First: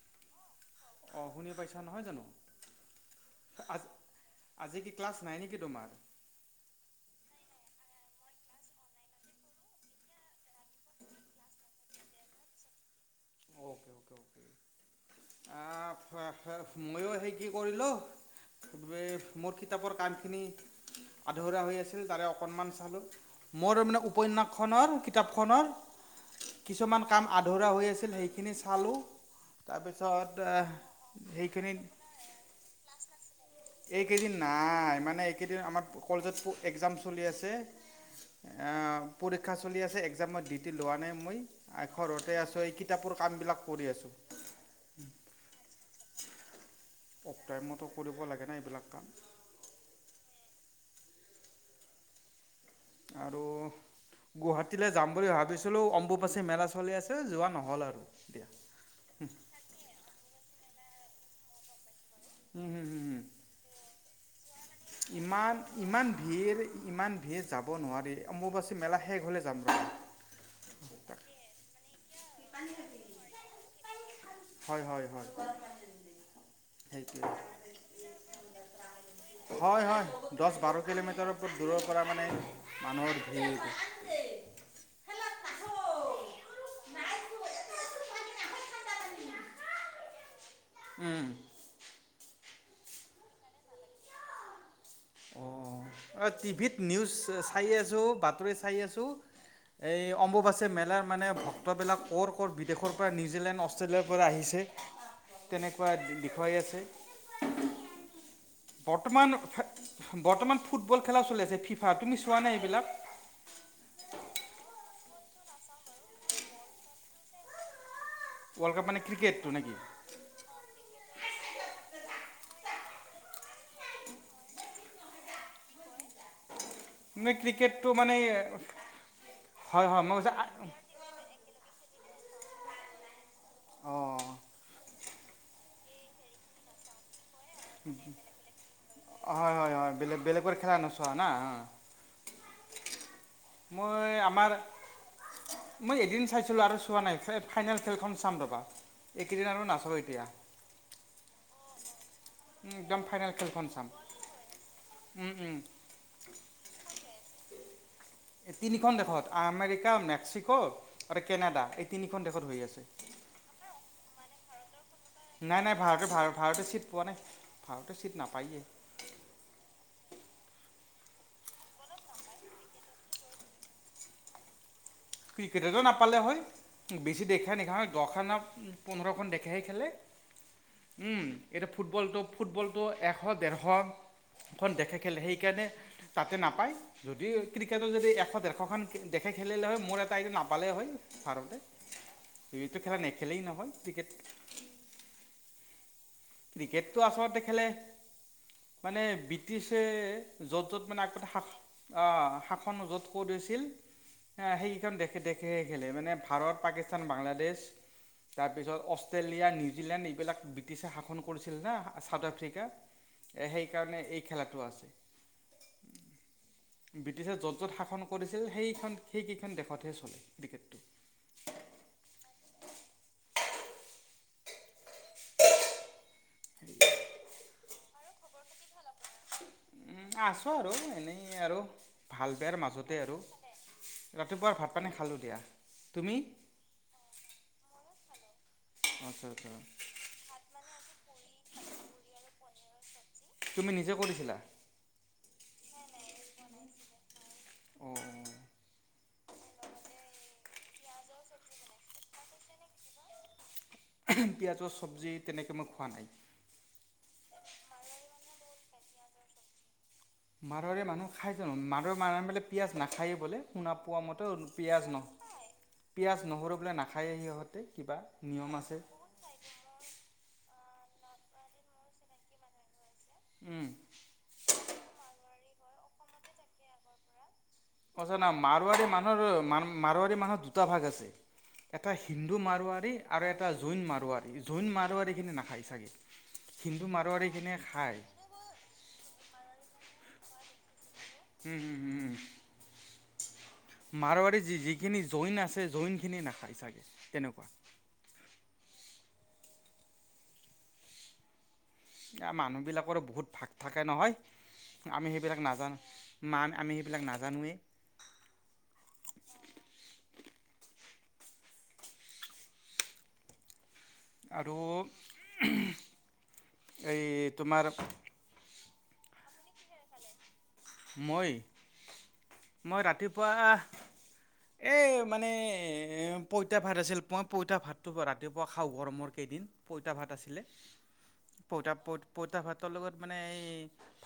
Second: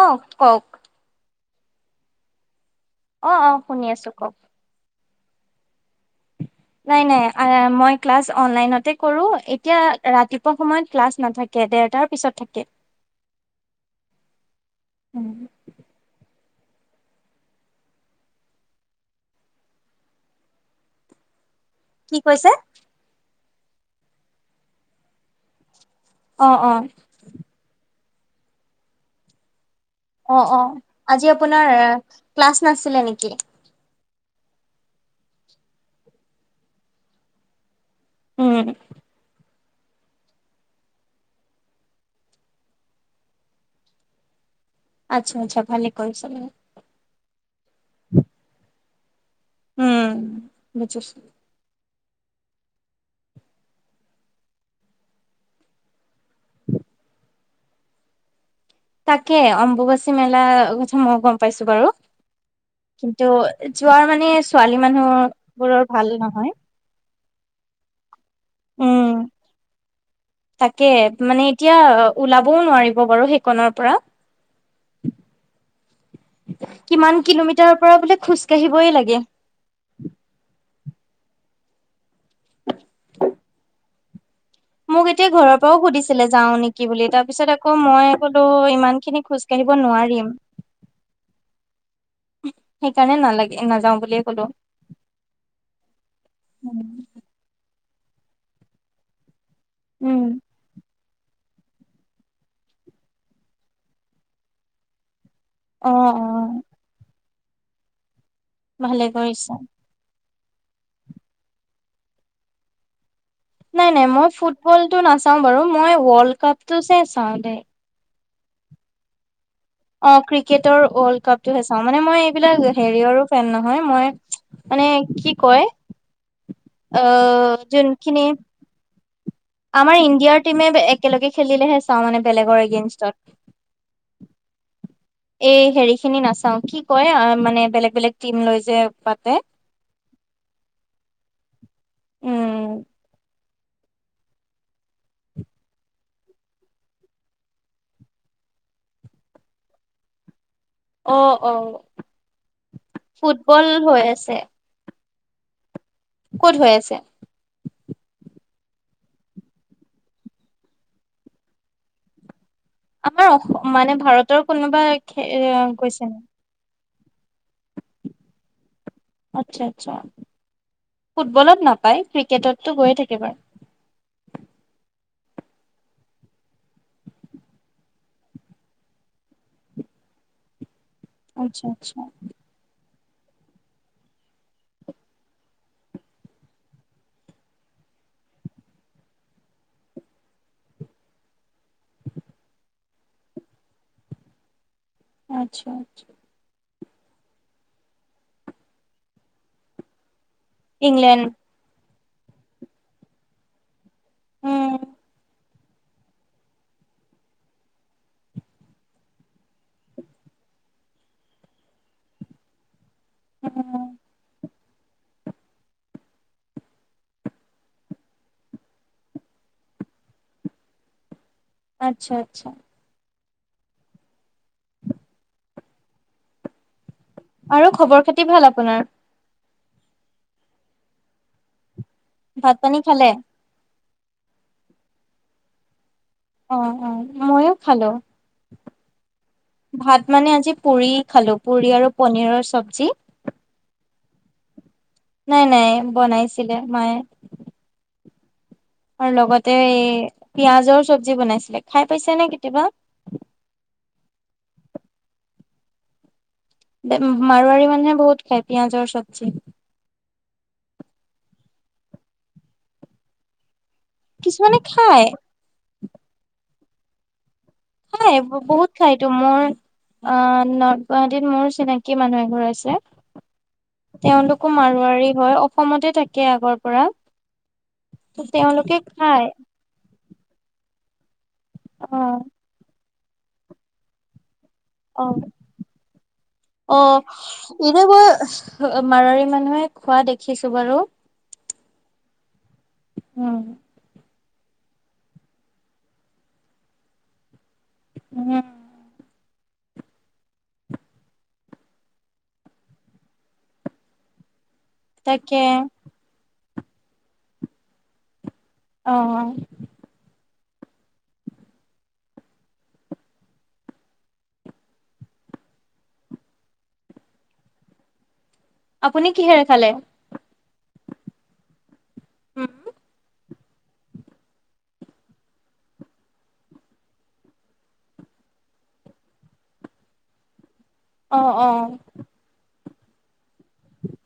অ কওক অঁ শুনি পাইছা নহয় জানো অ অ শুনি আজি আছো কওক আজি কি ক্লাছ নাই নেকি তোমাৰ নাই নাই মই ক্লাছ অনলাইনতে কৰো এতিয়া ৰাতিপুৱা সময়ত ক্লাছ নাথাকে তাকে ডেৰটাৰ পিছত থাকে [unintelligible] মইয়ো সেই কি কৰি লোও মোৰ কিতাপৰ কামখিনি আধৰুৱা হৈ আছে কি ত কৈছে অকণমান চালো মোৰ মে উপন্যাসখনৰ কিতাপখনৰ অ', অ', কিছুমান কাম আধৰুৱা হৈ আছিল সেইখিনি চালোঁ অ', অ', আজি তাৰপিছত আপোনাৰ সেইখিনি ক্লাছ নাছিলে নেকি এইকেইদিন নাই মানে এইকেইদিন আমাৰ কলেজত একজাম চলি আছে অ উম, পৰীক্ষা চলি আছে এক্জামত ডিউটি লোৱা নাই মই ঘৰতে আছোঁ এই কিতাপৰ কামবিলাক কৰি আছোঁ [unintelligible] আচ্ছা আচ্ছা ভালে কৰিছাঁ অফ টাইমত কৰিব লাগে না এইবিলাক কাম উম বুজিছোঁ আৰু গুৱাহাটীলৈ যাম বুলি ভাবিছিলোঁ অম্বুবাচী মেলা চলি আছে যোৱা নহ'ল আৰু তাকে অম্বুবাচী মেলাৰ কথা মই গম পাইছোঁ বাৰু উম হুম হুম হুম কিন্তু যোৱাৰ মানে ছোৱালী মানুহ ইমান বোৰৰ ইমান ভাল ভিৰ নহয় ইমান ভিৰ যাব নোৱাৰি অম্বুবাচী মেলা উম। শেষ হ'লে যাম ন তাকে, মানে এতিয়া ওলাবও নোৱাৰিব বাৰু সেইকনৰ পৰা। হয় হয় হয়। কিমান সেইটোৱে কিলোমিটাৰৰ পৰা বোলে খোজ কাঢ়িবই লাগে। হয় হয় দহ বাৰ কিলোমিটাৰৰওপৰত দূৰৰ পৰা মানে মানুহৰ ধেৰি মোক এতিয়া ঘৰৰ পৰাও সুধিছিলে যাওঁ নেকি বুলি তাৰ পিছত আকৌ' মই বোলো ইমান খিনি খোজ কিনিব নোৱাৰিম। উম' সেইকাৰণে নালাগে নাযাওঁ বুলিয়ে ক'লো। অ' অ' টিভিত নিউজ চাই আছোঁ, বাতৰি চাই আছোঁ - এই উম, অম্বুবাচী মেলাৰ মানে ভ- ফটোবিলাক কৰ' কৰ' বিদেশৰ পৰা নিউজিলেণ্ড অষ্ট্ৰেলিয়াৰ পৰা আহিছে। অ', তেনেকুৱা দেখুৱাই অ', আছে। [inaudible] ভালে বৰ্তমান কৰিছা। বৰ্তমান ফুটবল খেলা চলি আছে ফিফা তুমি চোৱা নাই এইবিলাক। নাই নাই মই ফুটবল টো নাচাও বাৰু মই ৱৰ্ল্ড কাপ টো হে চাওঁ দেই। ৱৰ্ল্ড কাপ মান ক্ৰিকেটো নে কি। অ' ক্ৰিকেটৰ ৱৰ্ল্ড কাপটোহে চাওঁ। মানে মই এইবিলাক হেৰিয়ৰো ফেন নহয় মই- মানে কি কয় আ মানে ক্ৰিকেটটো মানে যোনখিনি- হয় আমাৰ হয় মই কৈছো ইণ্ডিয়াৰ টিমে একেলগে খেলিলেহে চাওঁ মানে বেলেগৰগেনষ্টত- অঁ এই হেৰি খিনি নাচাওঁ, কি কয় মানে- বেলেগ বেলেগ টিম লৈ যে পাতে হয় হয় হয় বেলেগ বেলেগৰ খেলা নচোৱা না। উম মই আমাৰ- মই এদিন চাইছিলোঁ। আৰু চোৱা নাই ফাইনেল খেলখন চাম ৰ'বা। এইকেইদিন আৰু নাচাওঁ এতিয়া- অ অ উম' একদম ফাইনেল ফুটবল খেলখন চাম হৈ আছে উম উম ক'ত হৈ আছে। এই তিনিখন দেশত আমেৰিকা মেক্সিকো আৰু কেনেডা এই তিনিখন দেশত হৈ আছে। আমাৰ অ' মানে ভাৰতৰ কোনোবা- খে- এ, নাই নাই গৈছে ভাৰতে ন ভাৰ ভাৰতে ছিট পোৱা নাই ভাৰতে ছিট নাপায়েই। আচ্ছা আচ্ছা ফুটবলত নাপায়। ক্ৰিকেটতটো হৈয়ে থাকে বাৰু। ক্ৰিকেটও নাপালে হয়, বেছি দেশেই নপালে হয় দখ পোন্ধৰখন দেখেহে খেলে। উম' আচ্ছা এটো আচ্ছা ফুটবলটো ফুটবলটো এশ ডেৰশ- খখন দেখে খেলে সেইকাৰণে তাতে নাপায়, যদি ক্ৰিকেটত যদি এশ দেৰশ খন দেখে খেলিলে হয় মোৰ- তাইটো নাপালে হয় ভাৰতেটো খেলা নেখেলেই নহয় ক্ৰিকেট- আচ্ছা আচ্ছা ক্ৰিকেটটো আচলতে খেলে মানে ব্ৰিটিছে- য'ত য'ত মানে ইংলেণ্ড আগতে শ শাসন য'ত কৈ থৈছিল উম সেইকেইখন দেখে খেইখন খেলে মানে ভাৰত পাকিস্তান বাংলাদেশ তাৰপিছত অষ্ট্ৰেলিয়া নিউজিলেণ্ড এইবিলাক ব্ৰিটিছেে হাত- শাখন কৰিছিল না চাউথ আফ্ৰিকা উম সেইকাৰণে এই খেলাটো আছে। উম [unintelligible] ব্ৰিটিছেে য'ত য'ত শাসন কৰিছিল সেইখন সেইকেইখন দেশতহে চলে ক্ৰিকেটটো। আচ্ছা আচ্ছা। আৰু খবৰ খেতি ভাল আপোনাৰ্ উম' আছো আৰু এনেই আৰু ভাল ভাত বোৰ পানী মাজতে খালে আৰু ৰাতিপুৱাৰ ভাত পানী খালোঁ দিয়া, তুমি? অ', অ', মইও খালো। আচ্ছা, আচ্ছা। ভাত মানে আজি পুৰি খালোঁ, পুৰি আৰু পনীৰৰ চব্জি। তুমি নিজে কৰিছিলা। নাই নাই বনাইছিলে মায়ে। অ', অ'। আৰু লগতে এই পিয়াজৰ চব্জি বনাইছিলে, খাই পাইছে নে কেতিয়াবা? পিয়াজৰ চব্জি, তেনেকৈ মই খোৱা নাই। বে মাৰোৱাৰী মানুহে বহুত খাই, পিয়াজৰ চব্জি। মাৰোৱাৰী মানুহ খাই জানো, মাৰোৱাৰী মানুহে বোলে পিয়ঁয়াজ নাখায়ে বোলে। শুনা পোৱা মতে, কিছুমানে পিঁয়াজ খায় নহ পিঁয়াজ নহৰু বোলে নাখায়েই সিহঁতে। কিবা খাই নিয়ম ব-বহুত আছে খাই। টো মোৰ, অ', নৰ্থ গুৱাহাটীত মোৰ চিনাকি মানুহ এঘৰ আছে। উম। তেওঁলোকো মাৰোৱাৰী হয়, অসমতে থাকে আগৰ পৰা। সছা না তেওঁলোকে মাৰোৱাৰী মানুহ খাই আৰু মান মাৰোৱাৰী মানুহ দুটা ভাগ আছে, এটা অ হিন্দু মাৰোৱাৰী আৰু এটা জৈন মাৰোৱাৰী। জৈন অ মাৰোৱাৰীখিনিয়ে নাখায় চাগে হিন্দু মাৰোৱাৰীখিনিয়ে খায়। হ মাৰোৱাৰী মানুহে খোৱা দেখিছো বাৰু। হুম, হুম, হুম। উম। মাৰোৱাৰী যি- যিখিনি জৈন আছে, জৈন খিনিয়ে নাখায় চাগে তেনেকুৱা। উম। আ, মানুহবিলাকৰো বহুত ভাগ থাকে নহয়, আমি তাকে সেইবিলাক নাজানো। মান আমি সেইবিলাক নাজানোৱেই। অ', অ'। আৰু এই তোমাৰ। আপুনি কিহেৰে খালে? মই, উম মই ৰাতিপুৱা এই মানে পইতা ভাত আছিল, পই পইতা ভাতটো ৰাতিপুৱা খাওঁ গৰমৰ কেইদিন। পইতা ভাত আছিলে। অ অ পইতা প-পইতা ভাতৰ লগত মানে এই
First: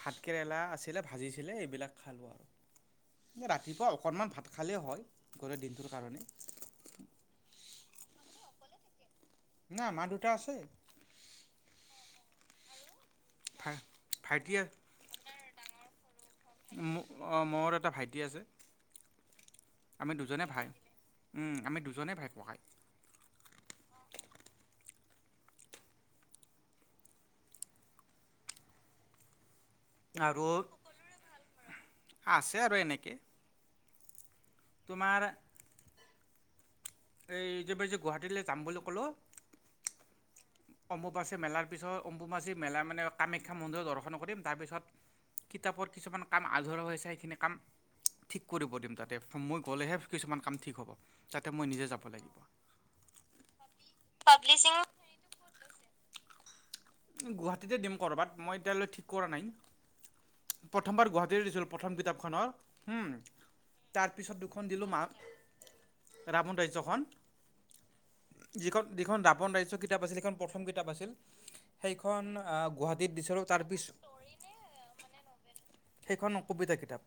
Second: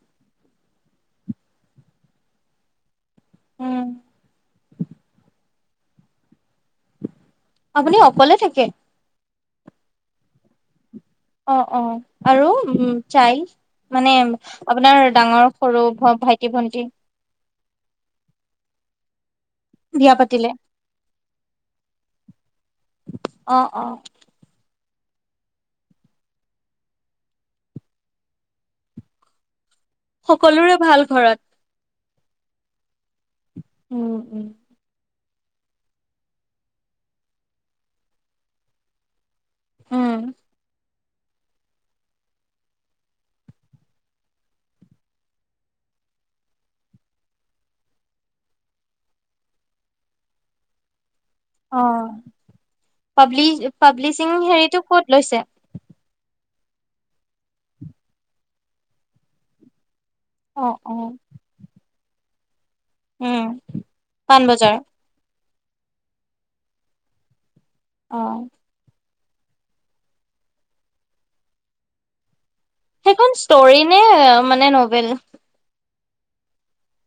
ভাত কেৰেলা আছিলে, ভাজিছি চিলে এইবিলাক খালোঁ আৰু উম ৰাতিপুৱা অকণমান ভাত খালেই হয়। কৰে দিনটোৰ কাৰণে। আপুনি অকলে থাকে? নাই, মা-দেউতা আছে। অ', অ', আৰু উম চাইল্ড ভা মানে ভাইটি আপোনাৰ ডাঙৰ সৰু ভ-ভাইটি ভন্টি। অ', মোৰ এটা ভাইটি আছে। আমি বিয়া দুজনে পাতিলে ভাই, উম আমি দুজনেই ভাই ককাই। অ', অ'। আৰু সকলোৰে ভাল ঘৰত আছে আৰু এনেকে। উম, উম। তোমাৰ এইযে বাই গুৱাহাটীলৈ যাম বুলি ক'লোঁ। উমঁ! অম্বুবাচী মেলাৰ পিছত অম্বুবাচী মেলা মানে কামাখ্যা মন্দিৰত দৰ্শন কৰিম। তাৰপিছত- কিতাপৰ কিছুমান কাম আধৰুৱা হৈছে সেইখিনি কাম- ঠিক কৰিব দিম তাতে মই গ'লেহে কিছুমান কাম ঠিক হ'ব। তাতে মই অ নিজে যাব লাগিব। পাব্লি পাব্লিচিং হেৰিটো পাব্লিচিঙ- ক'ত লৈছে? গুৱাহাটীতে দিম কৰ'বাত মই এতিয়ালৈ ঠিক কৰা নাই। অ অ প্ৰথমবাৰ গুৱাহাটীৰ দিছিলোঁ প্ৰথম কিতাপখনৰ- উমঁ উম তাৰপিছত দুখন পাণবজাৰ দিলোঁ মাক ৰাৱণ ৰাজ্যখন। অ যিখন যিখন ৰাৱন ৰাজ্য কি- কিতাপ আছিল সেইখন প্ৰথম কিতাপ আছিল সেইখন আ- সেইখন ষ্টৰী নে মানে ন'বেল। সেইখন কবিতা কিতাপ।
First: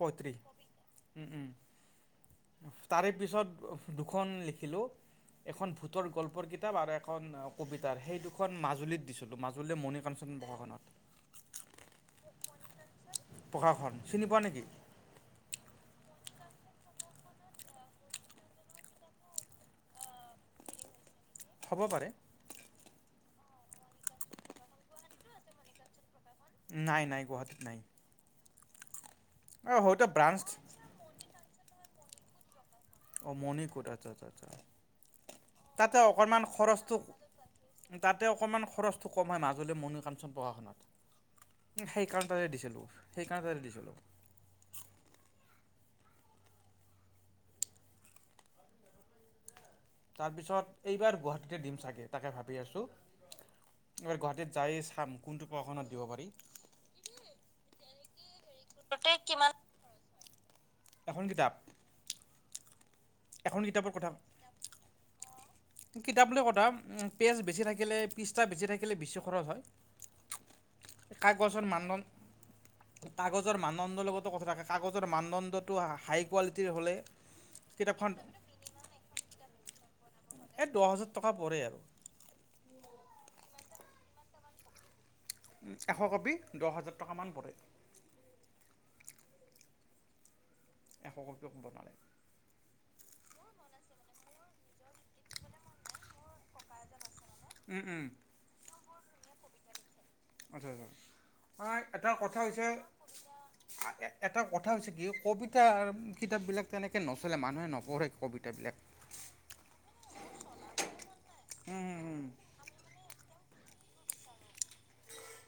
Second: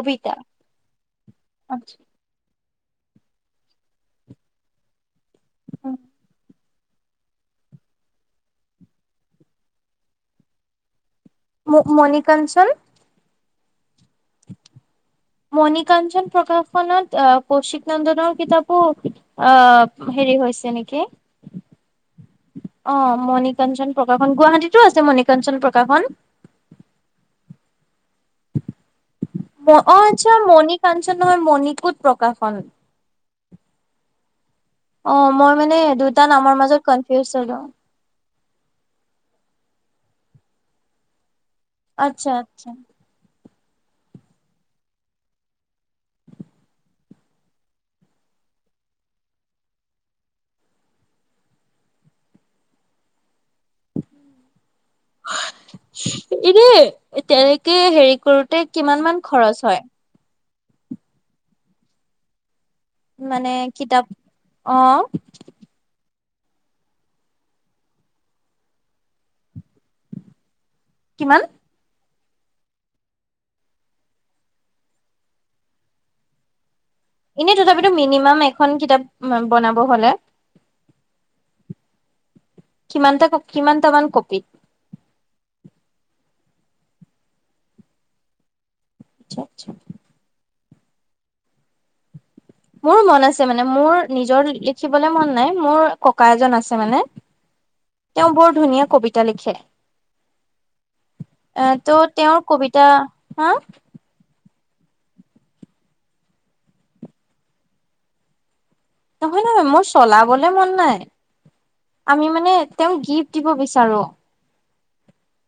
পত্ৰী উমঁ উমঁ। তাৰে পিছত দুখন লিখিলোঁ এখন ভূতৰ গল্পৰ কিত- কিতাপ আৰু এখন কবিতাৰ সেই দুখন মাজুলীত দিছিলোঁ মাজুলীৰ মণিকাঞ্চন প্ৰকাশনত। ম মণিকাঞ্চন। প্ৰকাশন চিনি পোৱা নেকি? মণিকাঞ্চন প্ৰকাশনত আহ কৌশিক নন্দনৰ কিতাপো- অঁ হেৰি হৈছে নেকি? হ'ব পাৰে। অঁ মণিকাঞ্চন প্ৰকাশন গুৱাহাটীতো আছে মণিকাঞ্চন প্ৰকাশন। নাই নাই গুৱাহাটীত নাই। অঁ হয়তো আচ্ছা ব্ৰাঞ্চ মণিকাঞ্চনহয় মণিকোত প্ৰকাশন। অঁ মনিকোট আচ্ছা আচ্ছা আচ্ছা। অঁ মই মানে তাতে দুটা অকণমান নামৰ মাজত খৰচটো কনফিউজ হলোঁ। তাতে অকণমান খৰচটো কম হঁয় মাজুলী মণি কাঞ্চন প্ৰশাসনত। সেইকাৰণে আচ্ছা তাতে আচ্ছা দিছিলোঁ সেইকাৰণে তাতে দিছিলোঁ। তাৰপিছত এইবাৰ গুৱাহাটীতে দিম চাগে তাকে ভাবি আছোঁ। এইবাৰ গুৱাহাটীত যায়ই চাম। কোনটো প্ৰকাশনত দিব পাৰি এনে তেনেকে হেৰি কৰোতে কিমান মান খৰচ হয়। এখন কিতাপ- মানে এখন কিতাপৰ কিতাপ কথা অঁ। কিতাপ লৈ কথা পেজ বেছি থাকিলে পিচতা বেছি থাকিলে বেচি খৰচ হয়ঁ। কিমান কাগজৰ মানদন - কাগজৰ মানদণ্ডৰ লগতো কথা থাকে কাগজৰ মানদণ্ডটো হাই কোৱালিটিৰ হ'লে- এনেই তথাপিতো কিতাপখন মিনিমাম এখন কিতাপ বনাব হ'লে - এ দহ হাজাৰ টকা পৰে আৰু। কিমানটা কিমানটামান কপি? এশ কপি দহ হাজাৰ টকামান পৰে। আচ্ছা আচ্ছা। এশ কপি হৱ পাৰে। মোৰ মন আছে মানে মোৰ নিজৰ ইলেক- লিখিবলৈ মন নাই মোৰ ককা এজন আছে মানে উম উম তেওঁ বৰ ধুনীয়া কবিতা লিখে। এ আচ্ছা'-আচ্ছা' এটা ত' কথা তেওঁৰ কবিতা হৈছে- হা এটা কথা হৈছে কি কবিতা কিতাপবিলাক তেনেকৈ নচলে মানুহে নপঢ়ে কবিতাবিলাক। নহয় নহয় মোৰ চলাবলে মন নাই। উম উম উম আমি মানে তেওঁক গিফ্ট দিব বিচাৰো।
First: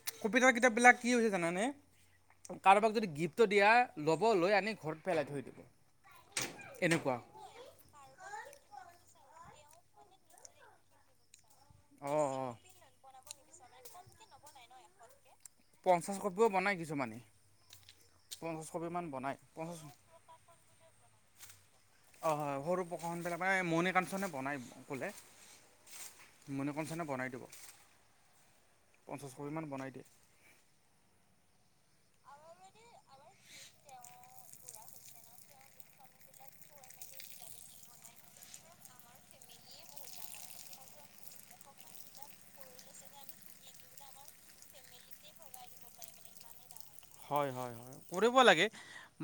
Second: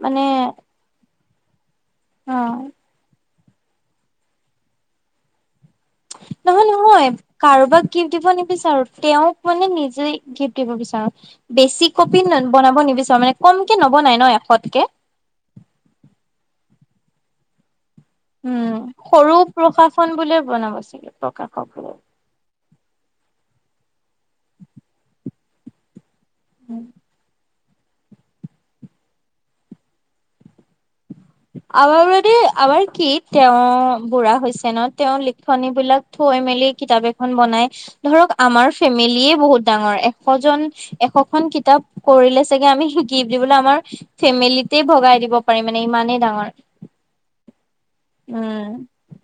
মানে কবিতাৰ কিতাপ বিলাক কি হৈছে জানা নে অ কাৰোবাক যদি গিফ্ট গিফ্ট টো দিয়া ল'ব লৈ আনি ঘৰত পেলাই থৈ দিব। নহয় নহয়। এনেকুৱা কাৰোবাক গিফ্ট দিব নিবিচাৰো, তেওঁক মানে নিজে গিফ্ট দিব বিচাৰোঁ। বেছি অঁ কপি অঁ বনাব নিবিচাৰো মানে কমকে নবনাই ন এশতকে? পঞ্চাছ কপিও বনায় কিছুমানে। পঞ্চাছ উমঁ' কপিমান সৰু বনায় পঞ্চাছ প্ৰকাশন বুলিয়ে বনাব ছাগে প্ৰকাশক। অঁ' হয় সৰু প্ৰকাশনবিলাক মণি কাঞ্চনে বনায় বোলে। মণিকনঞ্চনে বনাই দিব। পঞ্চাছ কপিমান বনাই দিয়ে। আমাৰ মানে আমাৰ কি তেওঁ বুঢ়া হৈছে ন তেওঁৰ লিখনি বিলাক- থৈ মেলি কিতাপ এখন বনাই ধৰক আমাৰ ফেমিলিয়ে বহুত ডাঙৰ এশজন- এশখন কিতাপ পঢ়িলে চাগে আমি শিকি বুলিবোলে আমাৰ- ফেমিলিতে ভগাই দিব পাৰিম মানে ইমানেই ডাঙৰ। হয় হয় হয়। কৰিব লাগে উম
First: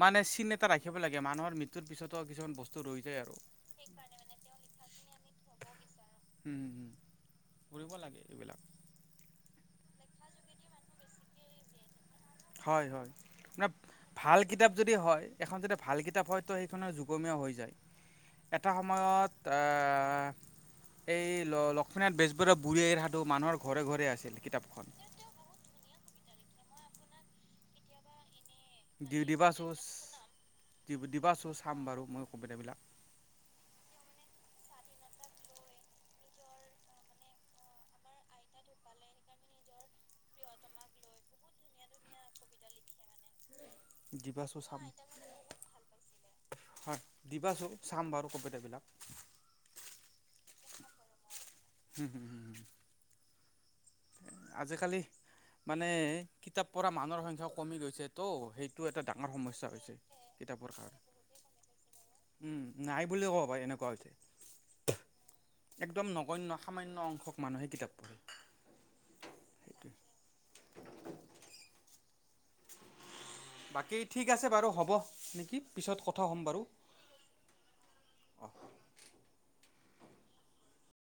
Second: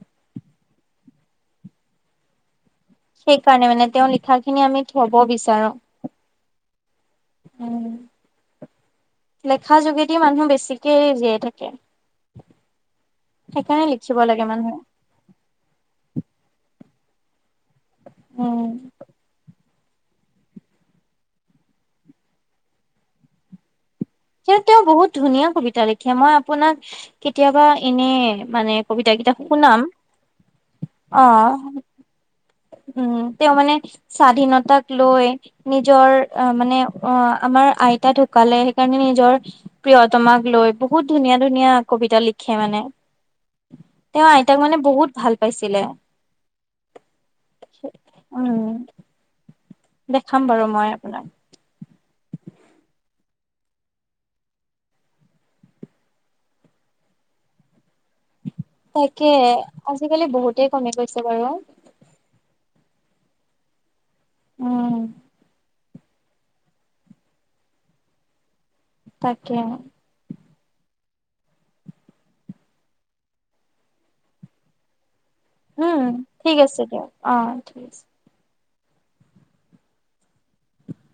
মানে চিন এটা ৰাখিব লাগে মানুহৰ মৃত্যুৰ পিছতো কিছুমান বস্তু- ৰৈ যায়। আৰু সেইকাৰণে মানে তেওঁৰ লিখা খিনি আমি থব বিচাৰো। হম হম। উম কৰিব লাগে এইবিলাক। লেখা যোগেদি মানুহ বেছিকে জীয়াই থাকে। হয় হয়। মানে সেইকাৰণে লিখিব ভাল লাগে কিতাপ মানুহে যদি হয়- এখন যাতে ভাল কিতাপ হয় তো সেইখনৰ যুগমীয়া হৈ যায়। উম এটা সময়ত আহ'- এই ল লক্ষ্মীনাথ বেজবৰুৱাৰ বুঢ়ী আইৰ সাধু‌ মানুহৰ ঘৰে ঘৰে আছিল। কিন্তু তেওঁ কিতাপখন বহুত ধুনীয়া কবিতা লিখে মই আপোনাক কেতিয়াবা এনে মানে- কবিতা দি কেইটা দিবা শো শুনাম দিবা চোন চাম বাৰু মই কবিতাবিলাক। উমঁ' তেওঁ মানে- স্বাধীনতাক লৈ নিজৰ মানে অ' আমাৰ আইতা ঢুকালে- কাৰণে নিজৰ প্ৰিয়তমাক লৈ বহুত ধুনীয়া ধুনীয়া কবিতা লিখে মানে। তেওঁ দিবাচো আইতাক মানে চাম বহুত ভাল পাইছিলে। হয়। দিবাচোন চাম বাৰু উম কবিতাবিলাক। দেখাম বাৰু মই আপোনাক। হম হম হম হম। আজিকালি মানে কিতাপ পঢ়া মানুহৰ সংখ্যাও কমি গৈছে তো সেই- টো এটা তাকে ডাঙৰ সমস্যা হৈছে আজিকালি বহুতেই কিতাপৰ কমি কাৰণে। গৈছে বাৰু উমঁ' নাই বুলিয়ে ক'ব পাৰি এনেকুৱা হৈছে। উম একদম নগন্য সামান্য অংশক মানুহে কিতাপ পঢ়ে। তাকে। সেইটোৱে [unintelligible] বাকী ঠিক আছে বাৰু হ'ব নেকি পিছত কথা হ'ম বাৰু। অঁ অঁ ঠিক আছে।